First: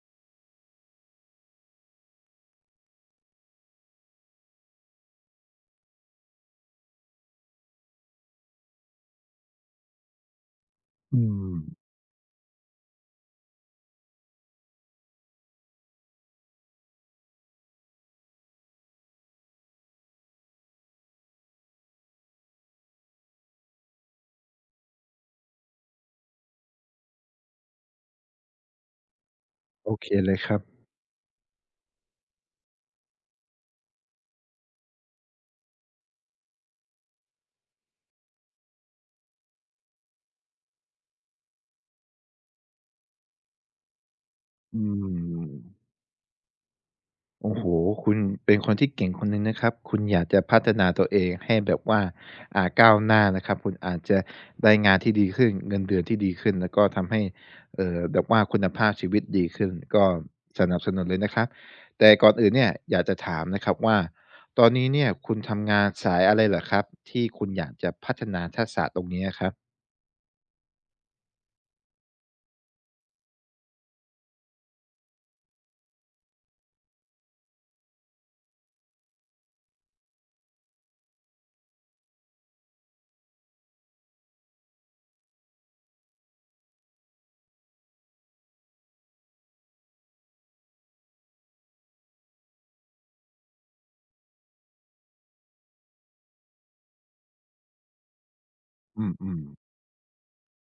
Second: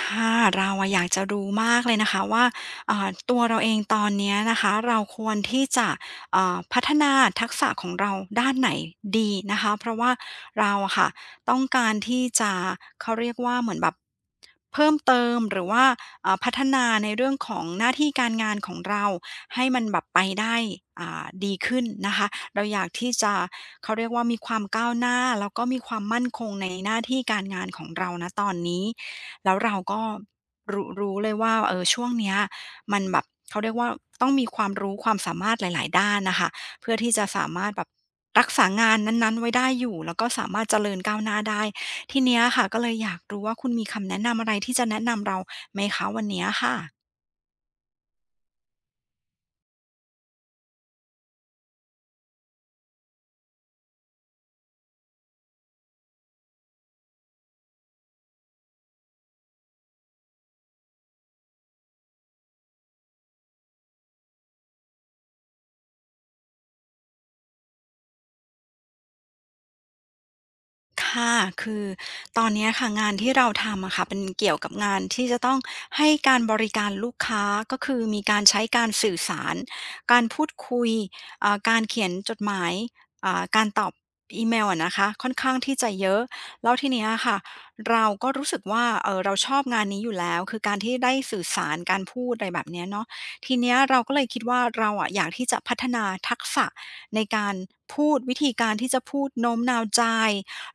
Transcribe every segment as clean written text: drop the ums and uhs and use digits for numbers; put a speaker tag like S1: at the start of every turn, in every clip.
S1: ค่ะเราอยากจะรู้มากเลยนะคะว่าตัวเราเองตอนเนี้ยนะคะเราควรที่จะพัฒนาทักษะของเราด้านไหนดีนะคะเพราะว่าเราอะค่ะ
S2: อื
S1: ต้
S2: ม
S1: องการที่จะเขาเรียกว่าเหมือนแบบเพิ่มเติมหรือว่าพัฒนาในเรื่องของหน้าที่การงานของเราให้มันแบบไปได้ดีขึ้นนะคะเราอยากที่จะเขาเรียกว่ามีความก้าวหน้าแล้วก็มีความมั่นคงในหน้าที่การงานของเราณตอนนี้ แล้วเรา
S2: โอ
S1: ก็
S2: เคเลยครับ
S1: รู้เลยว่าเออช่วงเนี้ยมันแบบเขาเรียกว่าต้องมีความรู้ความสามารถหลายๆด้านน่ะค่ะเพื่อที่จะสามารถแบบรักษางานนั้นๆไว้ได้อยู่แล้วก็สามารถเจริญก้าวหน้าได้ทีเนี้ยค่ะก็เลยอยากรู้ว่าคุณมีคำแนะนำอะไรที่
S2: อื
S1: จะแนะนำเรา
S2: ม
S1: ไหมคะวันเนี้ยค่ะ
S2: โอ้โฮคุณเป็นคนที่เก่งคนหนึ่งนะครับคุณอยากจะพัฒนาตัวเองให้แบบว่าก้าวหน้านะครับคุณอาจจะได้งานที่ดีขึ้นเงินเดือนที่ดีขึ้นแล้วก็ทำให้แบบว่าคุณภาพชีวิตดีขึ้นก็สนับสนุนเลยนะครับแต่ก่อนอื่นเนี่ยอยากจะถามนะครับว่าตอนนี้เนี่ยคุณทำงานสายอะไรเหรอครับที่คุณอยากจะพัฒนาทักษะตรงนี้อะครับ
S1: ค่ะคือตอนเนี้ยค่ะงานที่เราทำอะค่ะเป็นเกี่ยวกับงานที่จะต้องให้การบริการลูกค้าก็คือมีการใช้การสื่อสาร การพูดคุยการเขียนจดหมายการตอบอีเมลอะนะคะค่อนข้างที่จะเยอะแล้วทีเนี้ยค่ะเราก็รู้สึกว่าเราชอบงานนี้อยู่แล้วคือการที่ได้สื่อสารการพูดอะไรแบบเนี้ยเนาะทีเนี้ยเราก็เลยคิดว่าเราอะอยากที่จะพัฒนาทักษะในการพูดวิธีการที่จะ
S2: อื
S1: พูด
S2: ม
S1: โน้
S2: ๆ
S1: มน้าวใจ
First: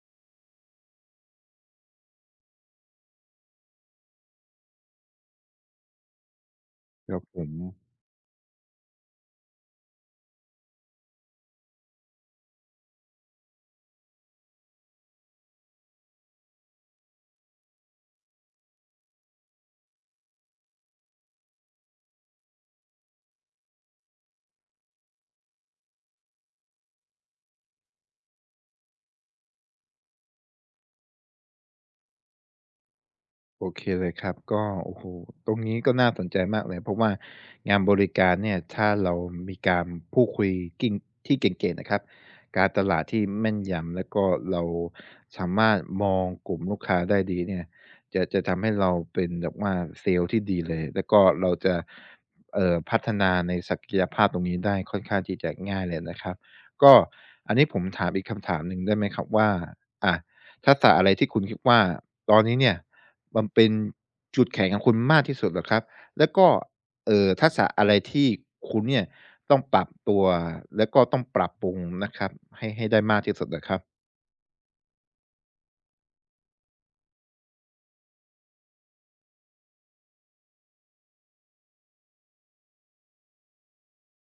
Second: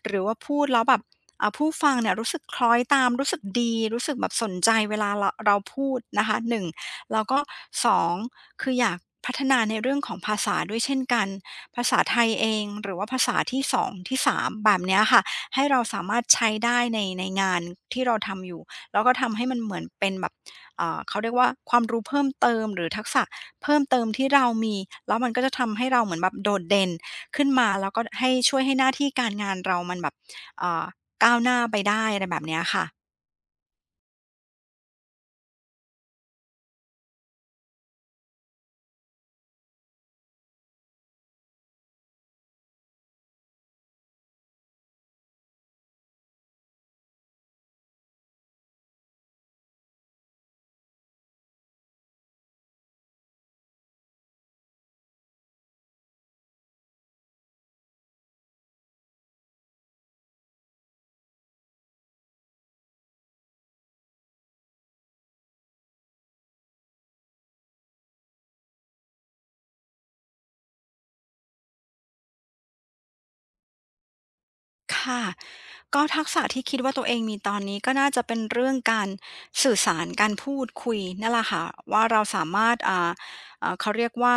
S1: หรือว่าพูดแล้วแบบผู้ฟังเนี่ยรู้สึกคล้อยตามรู้สึกดีรู้สึกแบบสนใจเวลาเราพูดนะคะ1
S2: ครั
S1: แล้
S2: บ
S1: ว
S2: ผ
S1: ก็
S2: ม
S1: สองคืออยากพัฒนาในเรื่องของภาษาด้วยเช่นกันภาษาไทยเองหรือว่าภาษาที่สองที่สามแบบเนี้ยค่ะให้เราสามารถใช้ได้ในงานที่เราทำอยู่แล้วก็ทำให้มันเหมือนเป็นแบบเขาเรียกว่าความรู้เพิ่มเติมหรือทักษะเพิ่มเติมที่เรามีแล้วมันก็จะทำให้เราเหมือนแบบโดดเด่น ขึ้นมาแล้วก็ให้ช่วยให้หน้าที่การงานเรามันแบบเอ่อก้าวหน้าไปได้อะไรแบบเนี้ยค่ะ
S2: โอเคเลยครับก็โอ้โหตรงนี้ก็น่าสนใจมากเลยเพราะว่างานบริการเนี่ยถ้าเรามีการพูดคุยกิ่งที่เก่งๆนะครับการตลาดที่แม่นยำแล้วก็เราสามารถมองกลุ่มลูกค้าได้ดีเนี่ยจะทำให้เราเป็นแบบว่าเซลล์ที่ดีเลยแล้วก็เราจะพัฒนาในศักยภาพตรงนี้ได้ค่อนข้างที่จะง่ายเลยนะครับก็อันนี้ผมถามอีกคำถามหนึ่งได้ไหมครับว่าอ่ะทักษะอะไรที่คุณคิดว่าตอนนี้เนี่ย มันเป็นจุดแข็งของคุณมากที่สุดเหรอครับแล้วก็ทักษะอะไรที่คุณเนี่ยต้องปรับตัวแล้วก็ต้องปรับปรุงนะครับให้ได้มากที่สุดอะครับ
S1: ค่ะก็ทักษะที่คิดว่าตัวเองมีตอนนี้ก็น่าจะเป็นเรื่องการสื่อสารการพูดคุยนั่นแหละค่ะว่าเราสามารถเขาเรียกว่า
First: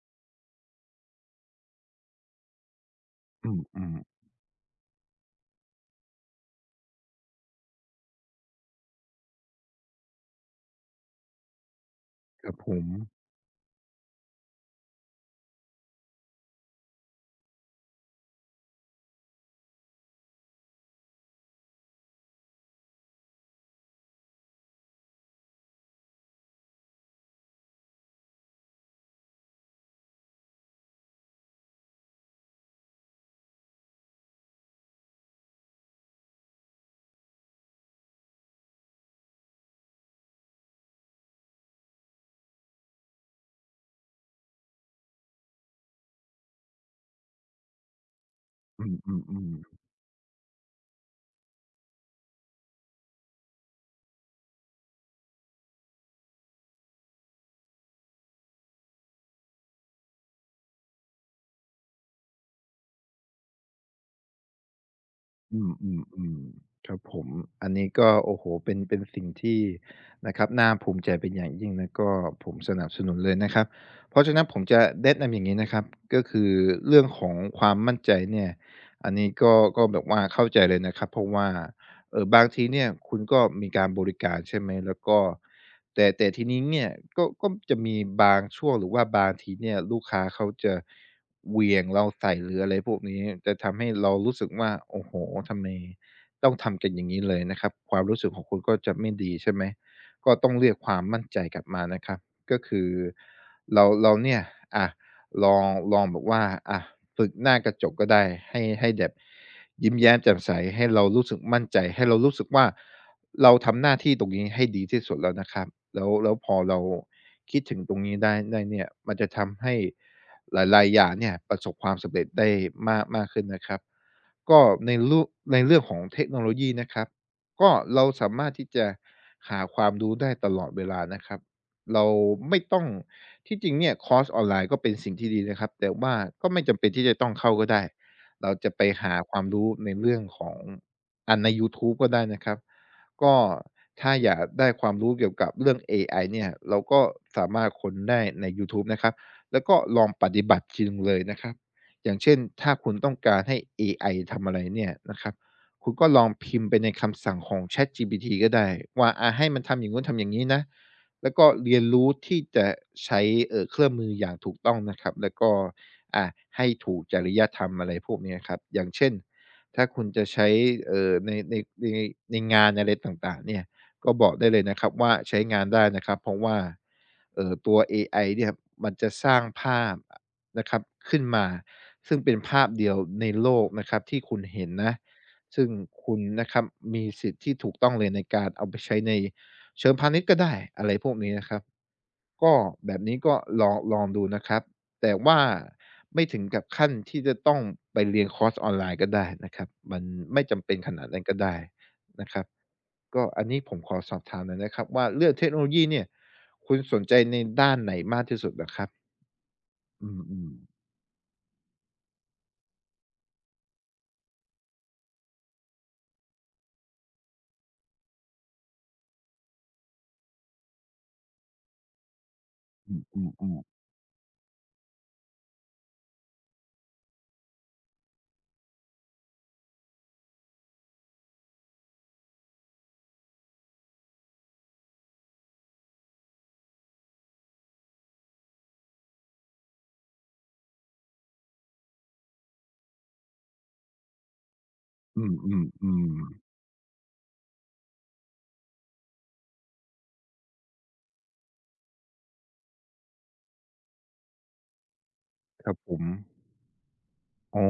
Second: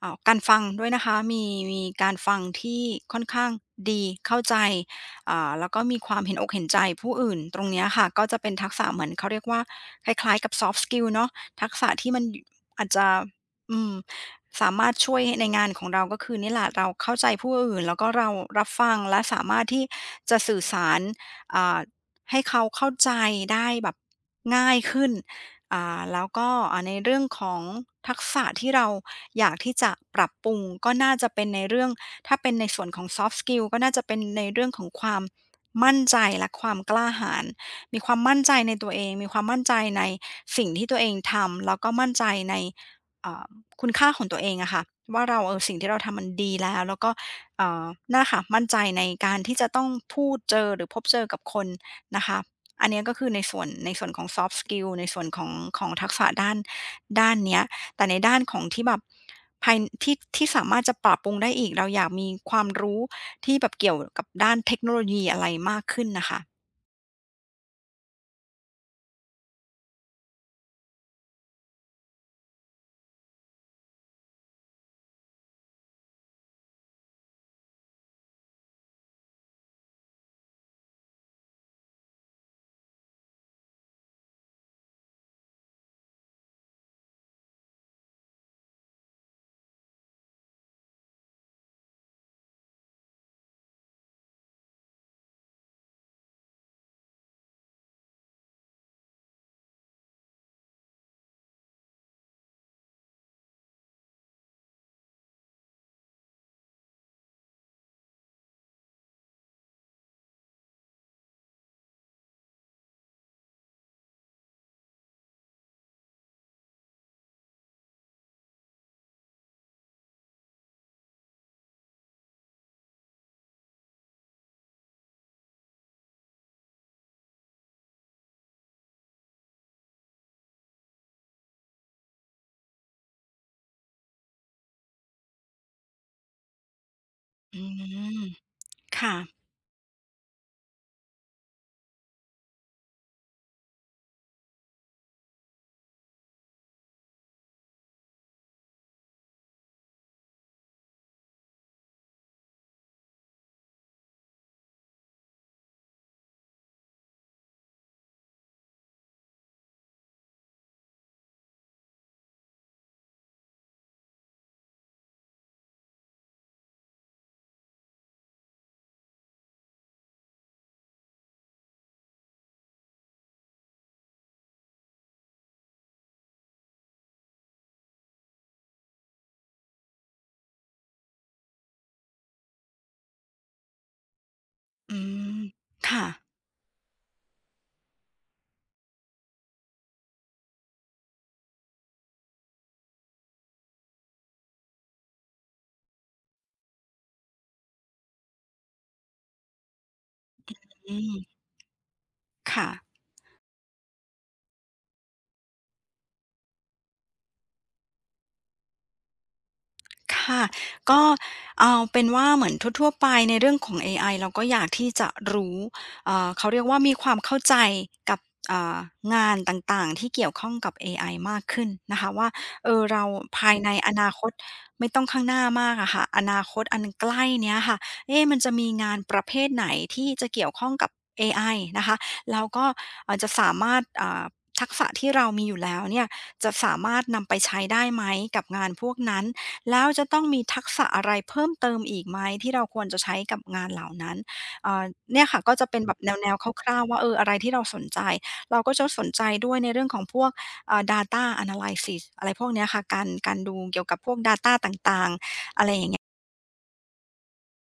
S1: การฟังด้วยนะคะมีการฟังที่ค่อนข้าง
S2: อืม
S1: ดีเข้าใจแล้วก็มีความเห็นอกเห็นใจผู้อื่นตรงเนี้ยค่ะก็จะเป็นทักษะเหมือนเขาเรียกว่าคล้ายๆกับ s อฟ t ์สกิลเนาะทักษะที่มัน
S2: ๆครับผ
S1: อา
S2: ม
S1: จจะ อืมสามารถช่วยในงานของเราก็คือนี่แหละเราเข้าใจผู้อื่นแล้วก็เรารับฟังและสามารถที่จะสื่อสารอ่าให้เขาเข้าใจได้แบบง่ายขึ้นแล้วก็ในเรื่องของทักษะที่เราอยากที่จะปรับปรุงก็น่าจะเป็นในเรื่องถ้าเป็นในส่วนของ Soft Skill ก็น่าจะเป็นในเรื่องของความมั่นใจและความกล้าหาญมีความมั่นใจในตัวเองมีความมั่นใจในสิ่งที่ตัวเองทำแล้วก็มั่นใจในอ่า คุณค่าของตัวเองอะค่ะว่าเราเออสิ่งที่เราทำมันดีแล้วแล้วก็เอ่อน่าค่ะมั่นใจ
S2: อื
S1: ในการ
S2: ม
S1: ที่จะ
S2: ๆ
S1: ต้องพูดเจอหรือพบเจอกับคนนะคะอันเนี้ยก็คือในส่วนของ Soft Skill ในส่วนของของทักษะด้านเนี้ยแต่ในด้านของที่แบบภายที่สามารถจะปรับปรุงได้อีกเราอยากมีความรู้ที่แบบเกี่ยวกับด้านเทคโนโลยีอะไร
S2: ๆอ
S1: มากขึ้นนะ
S2: ื
S1: คะ
S2: มๆๆครับผมอันนี้ก็โอ้โฮเป็นสิ่งที่นะครับน่าภูมิใจเป็นอย่างยิ่งแล้วก็ผมสนับสนุนเลยนะครับเพราะฉะนั้นผมจะแนะนำอย่างงี้นะครับก็คือเรื่องของความมั่นใจเนี่ยอันนี้ก็แบบว่าเข้าใจเลยนะครับเพราะว่า บางทีเนี่ยคุณก็มีการบริการใช่ไหมแล้วก็แต่ทีนี้เนี่ยก็จะมีบางช่วงหรือว่าบางทีเนี่ยลูกค้าเขาจะเหวี่ยงเราใส่หรืออะไรพวกนี้จะทำให้เรารู้สึกว่าโอ้โฮทำไมต้องทำกันอย่างงี้เลยนะครับความรู้สึกของคุณก็จะไม่ดีใช่ไหมก็ต้องเรียกความมั่นใจกลับมานะครับก็คือเราเนี่ยอะลองลองแบบว่าอะ ฝึกหน้ากระจกก็ได้ให้แบบยิ้มแย้มแจ่มใสให้เรารู้สึกมั่นใจให้เรารู้สึกว่าเราทำหน้าที่ตรงนี้ให้ดีที่สุดแล้วนะครับแล้วพอเราคิดถึงตรงนี้ได้เนี่ยมันจะทำให้หลายๆอย่างเนี่ยประสบความสำเร็จได้มากมากขึ้นนะครับก็ในรูปในเรื่องของเทคโนโลยีนะครับก็เราสามารถที่จะหาความรู้ได้ตลอดเวลานะครับ เราไม่ต้องที่จริงเนี่ยคอร์สออนไลน์ก็เป็นสิ่งที่ดีนะครับแต่ว่าก็ไม่จำเป็นที่จะต้องเข้า
S1: อื
S2: ก็ได้
S1: ม
S2: เราจะไป
S1: ค่ะ
S2: หาความรู้ในเรื่องของอ่านในยูทูบก็ได้นะครับก็ถ้าอยากได้ความรู้เกี่ยวกับเรื่องเอไอเนี่ยเราก็สามารถค้นได้ในยูทูบนะครับแล้วก็ลองปฏิบัติจริงเลยนะครับอย่างเช่นถ้าคุณต้องการให้เอไอทำอะไรเนี่ยนะครับคุณก็ลองพิมพ์ไปในคำสั่งของ ChatGPT ก็ได้ว่าอาให้มันทำอย่างนู้นทำอย่างนี้นะ แล้วก็เรียนรู้ที่จะใช้เครื่องมืออย่างถูกต้องนะครับแล้วก็อ่าให้ถูกจริยธรรมอะไรพวกเนี้ยครับอย่างเช่นถ้าคุณจะใช้เอ่อในในในในงานอะไรต่างๆเนี่ยก็บอกได้เลยนะครับว่าใช้งานได้นะครับเพราะว่าตัวเอไอเนี่ยมันจะสร้างภาพนะครับขึ้นมาซึ่งเป็นภาพเดียวในโลกนะครับที่คุณเห็นนะ
S1: อืม
S2: ซึ่ง
S1: ค่ะ
S2: คุณนะครับมีสิทธิ์ที่ถูกต้องเลยในการเอาไปใช้ใน เชิงพาณิชย์ก็ได้อะไรพวกนี้นะครับก็แบบนี้ก็ลองลองดูนะครับแต่ว่าไม่ถึงกับขั้นที่จะต้องไปเรียนคอร์สออนไลน์ก็ได้นะครับมันไม่จำเป็นข
S1: อื
S2: นาด
S1: ม
S2: นั้นก็ได้นะครับ
S1: ค่ะ
S2: ก็อันนี้ผมขอสอบถามหน่อยนะครับว่าเรื่องเทคโนโลยีเนี่ยคุณสนใจในด้านไหนมากที่สุดนะครับอื
S1: ค่ะ
S2: ม
S1: ก็เอาเป็นว่าเหมือนทั่วๆไปในเรื่องของเอไอเราก็อยากที่จะรู้เขาเรียกว่ามีความเข้าใจกับอ่างานต่างๆที่เกี่ยวข้องกับเอไอมากขึ้นนะคะว่าเออ
S2: ๆอื
S1: เรา
S2: มอืมอื
S1: ภาย
S2: ม
S1: ในอนาคตไม่ต้องข้างหน้ามากอะค่ะอนาคตอันใกล้เนี้ยค่ะเอ๊มันจะมีงานประเภทไหนที่จะเกี่ยวข้องกับเอไอนะคะแล้วก็จะสามารถทักษะที่เรามีอยู่แล้วเนี่ยจะสามารถนำไปใช้ได้ไหมกับงานพวกนั้น แล้วจะต้องมีทักษะอะไรเพิ่มเติมอีกไหมที่เราควรจะใช้กับงานเหล่านั้นเอ่อ
S2: อื
S1: เนี่ย
S2: ม
S1: ค่ะ
S2: อื
S1: ก็
S2: ม
S1: จะเป็น
S2: อื
S1: แบบ
S2: ม
S1: แนวๆคร่าวๆว่าเอออะไรที่เราสนใจเราก็จะสนใจด้วยในเรื่องของพวกData Analysis อะไรพวกเนี้ยค่ะการดูเกี่ยวกับพวก Data ต่าง
S2: ครับผม อ๋อ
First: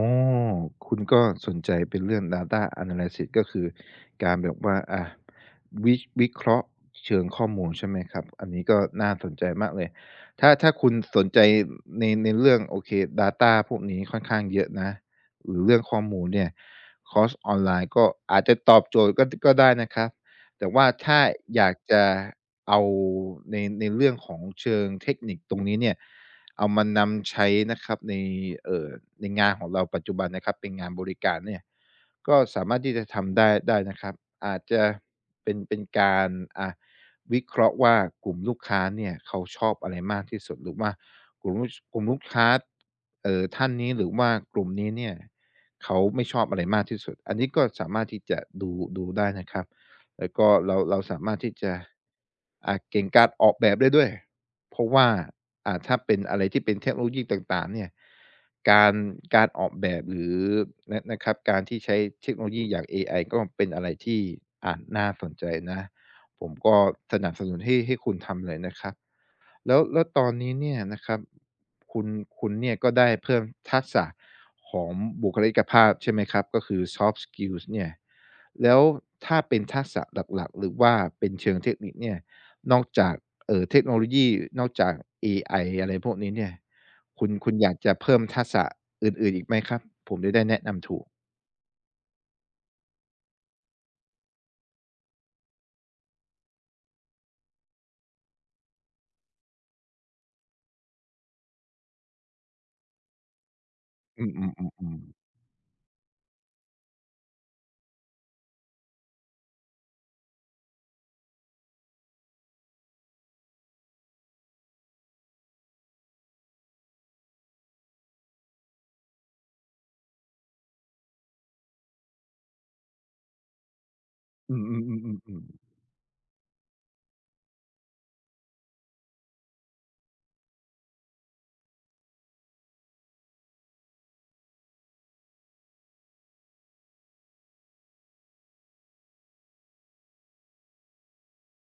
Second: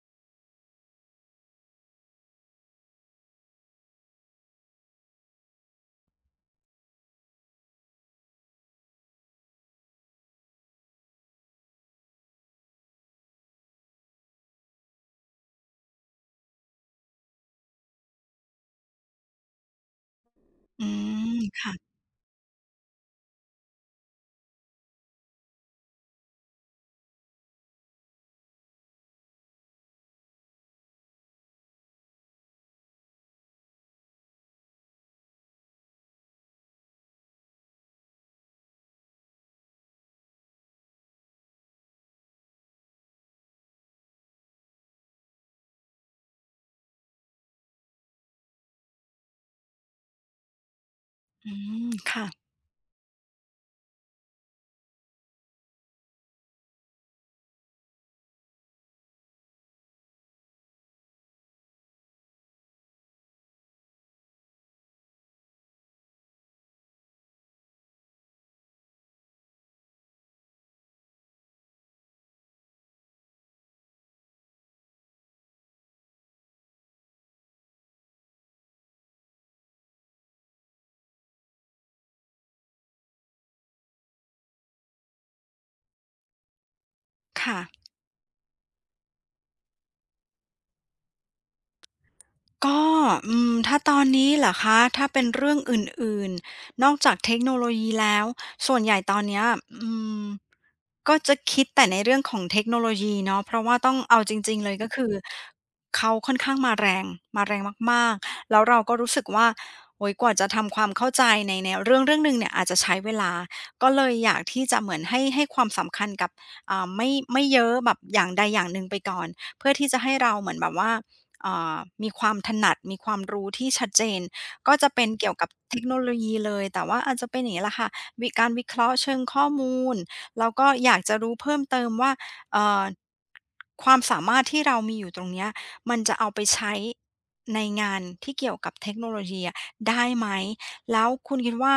S2: คุณก็สนใจเป็นเรื่อง Data Analysis ก็คือการแบบว่าอาวิวิเคราะห์เชิงข้อมูลใช่ไหมครับอันนี้ก็น่าสนใจมากเลยถ้าคุณสนใจในเรื่องโอเค Data พวกนี้ค่อนข้างเยอะนะหรือเรื่องข้อมูลเนี่ยคอร์สออนไลน์ก็อาจจะตอบโจทย์ก็ได้นะครับแต่
S1: ๆ
S2: ว่าถ้า
S1: ม
S2: อยากจะเอาในเรื่องของเชิงเทคนิคตรงนี้เนี่ย เอามานำใช้นะครับในเอ่อในงานของเราปัจจุบันนะครับเป็นงานบริการเนี่ยก็สามารถที่จะทำได้นะครับอาจจะเป็นการอ่ะวิเคราะห์ว่ากลุ่มลูกค้าเนี่ยเขาชอบอะไรมากที่สุดหรือว่ากลุ่มลูกค้าท่านนี้หรือว่ากลุ่มนี้เนี่ยเขาไม่ชอบอะไรมากที่สุดอันนี้ก็สามารถที่จะดูได้นะครับแล้วก็เราสามารถ
S1: อื
S2: ที่จะ
S1: ค่ะ
S2: เก่งการออกแบบได้ด้วยเพราะว่า ถ้าเป็นอะไรที่เป็นเทคโนโลยีต่างๆเนี่ยการการออกแบบหรือนะครับการที่ใช้เทคโนโลยีอย่างเอไอก็เป็นอะไรที่น่าสนใจนะผมก็สนับสนุนให้คุณทำเลยนะครับแล้วตอนนี้เนี่ยนะครับคุณคุณเนี่ยก็ได้เพิ่มทักษะของบุคลิกภาพใช่ไหมครับก็คือ soft skills เนี่ยแล้วถ้าเป็นทักษะหลักๆหรือว่าเป็นเชิงเทคนิคเนี่ยนอกจาก เทคโนโลยีนอกจากเอไออะไรพวกนี้เนี่ยคุณ
S1: ค่ะ
S2: อยากจะเพิ่มทักษะอื่นๆอีกไหมครับผมจะได้แนะนำถูก
S1: ก็ถ้าตอนนี้เหรอคะถ้าเป็นเรื่องอื่นๆนอกจากเทคโนโลยีแล้วส่วนใหญ่ตอนเนี้ยอืมก็จะคิดแต่ในเรื่องของเทคโนโลยีเนาะเพราะว่าต้องเอา
S2: อืม
S1: จริงๆเลยก็คื
S2: ๆ
S1: อ
S2: ๆๆ
S1: เขาค่อนข้างมาแรงมาแรงมากๆแล้วเราก็รู้สึกว่าโอ้โฮกว่าจะทำความเข้าใจในเรื่องหนึ่งเนี่ยอาจจะใช้เวลาก็เลยอยากที่จะเหมือนให้ความสำคัญกับไม่เยอะแบบอย่างใดอย่างหนึ่งไปก่อนเพื่อที่จะให้เราเหมือนแบบว่า อ่ามีความถนัดมีความรู้ที่ชัดเจน
S2: อืม
S1: ก็จะเป็น
S2: ๆ
S1: เกี่ยว
S2: ๆๆ
S1: กับ
S2: ๆ
S1: เทคโนโลยีเลยแต่ว่าอาจจะเป็นอย่างนี้แหละค่ะการวิเคราะห์เชิงข้อมูลแล้วก็อยากจะรู้เพิ่มเติมว่าเอ่อความสามารถที่เรามีอยู่ตรงเนี้ยมันจะเอาไปใช้ในงานที่เกี่ยวกับเทคโนโลยีอะได้ไหมแล้วคุณคิดว่า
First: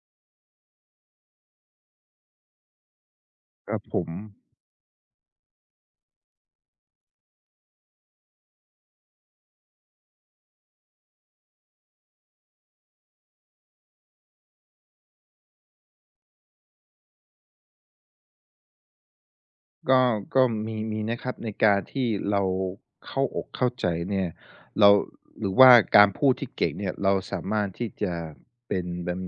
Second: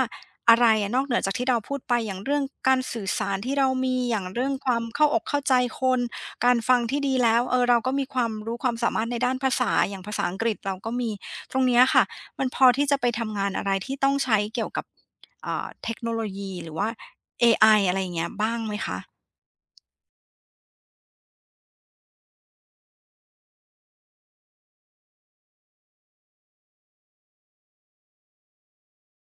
S1: อะไรอะนอกเหนือจากที่เราพูดไปอย่างเรื่องการสื่อสารที่เรา
S2: ครับ
S1: มี
S2: ผม
S1: อย่างเรื่องความเข้าอกเข้าใจคน การฟังที่ดีแล้วเออเราก็มีความรู้ความสามารถในด้านภาษาอย่างภาษาอังกฤษเราก็มีตรงเนี้ยค่ะมันพอที่จะไปทำงานอะไรที่ต้องใช้เกี่ยวกับเทคโนโลยีหรือว่าเอไออะไรอย่างเงี้ยบ้างไหมคะ
S2: ก็ก็มีนะครับในการที่เราเข้าอกเข้าใจเนี่ยเราหรือว่าการพูดที่เก่งเนี่ยเราสามารถที่จะเป็นแบบ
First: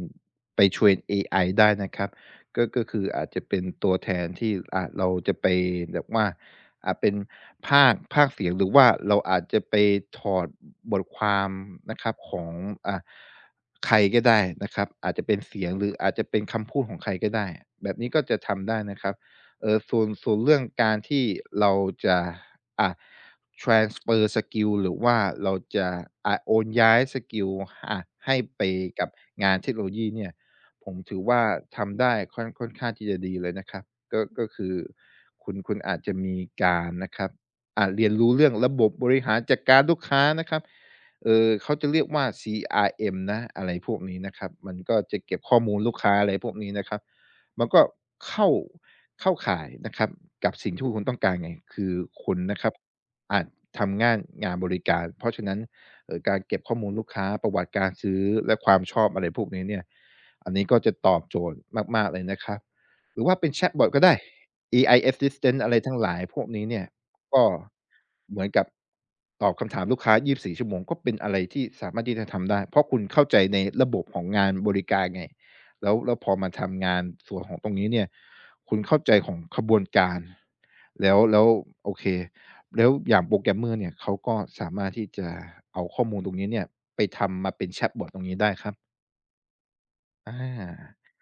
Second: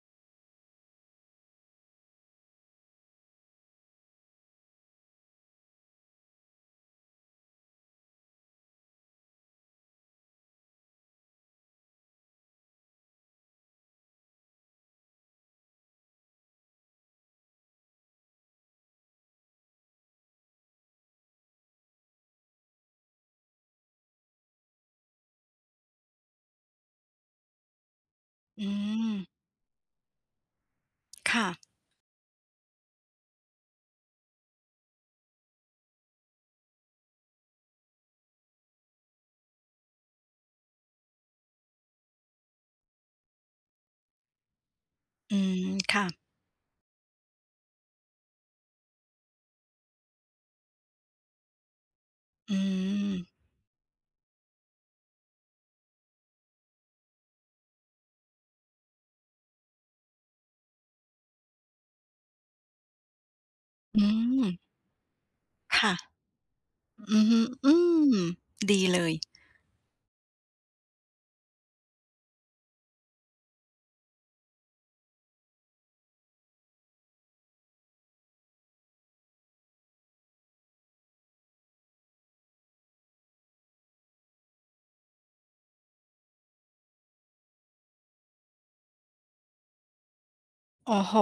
S2: ไป train เอไอได้นะครับก็คืออาจจะเป็นตัวแทนที่เราจะไปแบบว่าเป็นพากย์เสียงหรือว่าเราอาจจะไปถอดบทความนะครับของอ่าใครก็ได้นะครับอาจจะเป็นเสียงหรืออาจจะเป็นคำพูดของใครก็ได้แบบนี้ก็จะทำได้นะครับ เออส่วนเรื่องการที่เราจะอ่ะ transfer skill หรือว่าเราจะโอนย้ายสกิลอ่ะให้ไป
S1: อื
S2: กับ
S1: ม
S2: งานเทคโนโลยีเนี่ยผมถือว่า
S1: ค่ะ
S2: ทำได้ค่อนข้างที่จะดีเลยนะครับก็คือคุณอาจจะมีการนะครับเรียนรู้เรื่องระบบบริหารจัดการลูกค้านะครับเออเขาจะเรียกว่า CRM นะอะไรพวกนี้นะครับมันก็จะเก็
S1: อื
S2: บข้อ
S1: ม
S2: มูลลูก
S1: ค่ะ
S2: ค้าอะไรพวกนี้นะครับ มันก็เข้าเข้าข่ายนะครับกับสิ่งที่คุณต้องการไงคือคุณ
S1: อื
S2: นะครับ
S1: ม
S2: อาจทำง่านงานบริการเพราะฉะนั้นการเก็บข้อมูลลูกค้าประวัติการซื้อและความชอบอะไรพวกนี้เนี่ยอันนี้ก็จะตอบโจทย์มากๆเลยนะครับหรือว่าเป็นแชตบอตก็
S1: อื
S2: ได้
S1: ม
S2: AI Assistant อะไร
S1: ค่ะ
S2: ทั้งหลายพวกนี้เนี่ย
S1: อือฮึ
S2: ก็
S1: อืม
S2: เหมือนกับ
S1: ดีเลย
S2: ตอบคำถามลูกค้า24 ชั่วโมงก็เป็นอะไรที่สามารถที่จะทำได้เพราะคุณเข้าใจในระบบของงานบริการไง แล้วพอมาทำงานส่วนของตรงนี้เนี่ยคุณเข้าใจของขบวนการแล้วโอเคแล้วอย่าง Programmer เนี่ยเขาก็สามารถที่จะเอาข้อมูลตรงนี้เนี่ยไปทำมาเป็น Chatbot ตรงนี้ได้ครับอ
S1: โอ้
S2: า
S1: โห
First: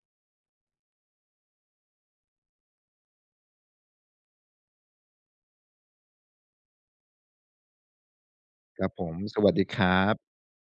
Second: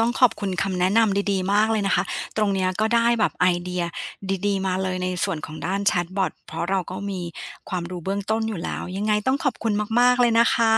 S1: ต้องขอบคุณคำแนะนำดีๆมากเลยนะคะ ตรงเนี้ยก็ได้แบบไอเดียดีๆมาเลยในส่วนของด้านแชตบอตเพราะเราก็มีความรู้เบื้องต้นอยู่แล้
S2: ค
S1: ว
S2: รับ
S1: ยั
S2: ผ
S1: งไง
S2: ม
S1: ต้อ
S2: ส
S1: งข
S2: วั
S1: อ
S2: ส
S1: บ
S2: ดี
S1: คุณ
S2: ครั
S1: มากๆเลย
S2: บ
S1: นะคะ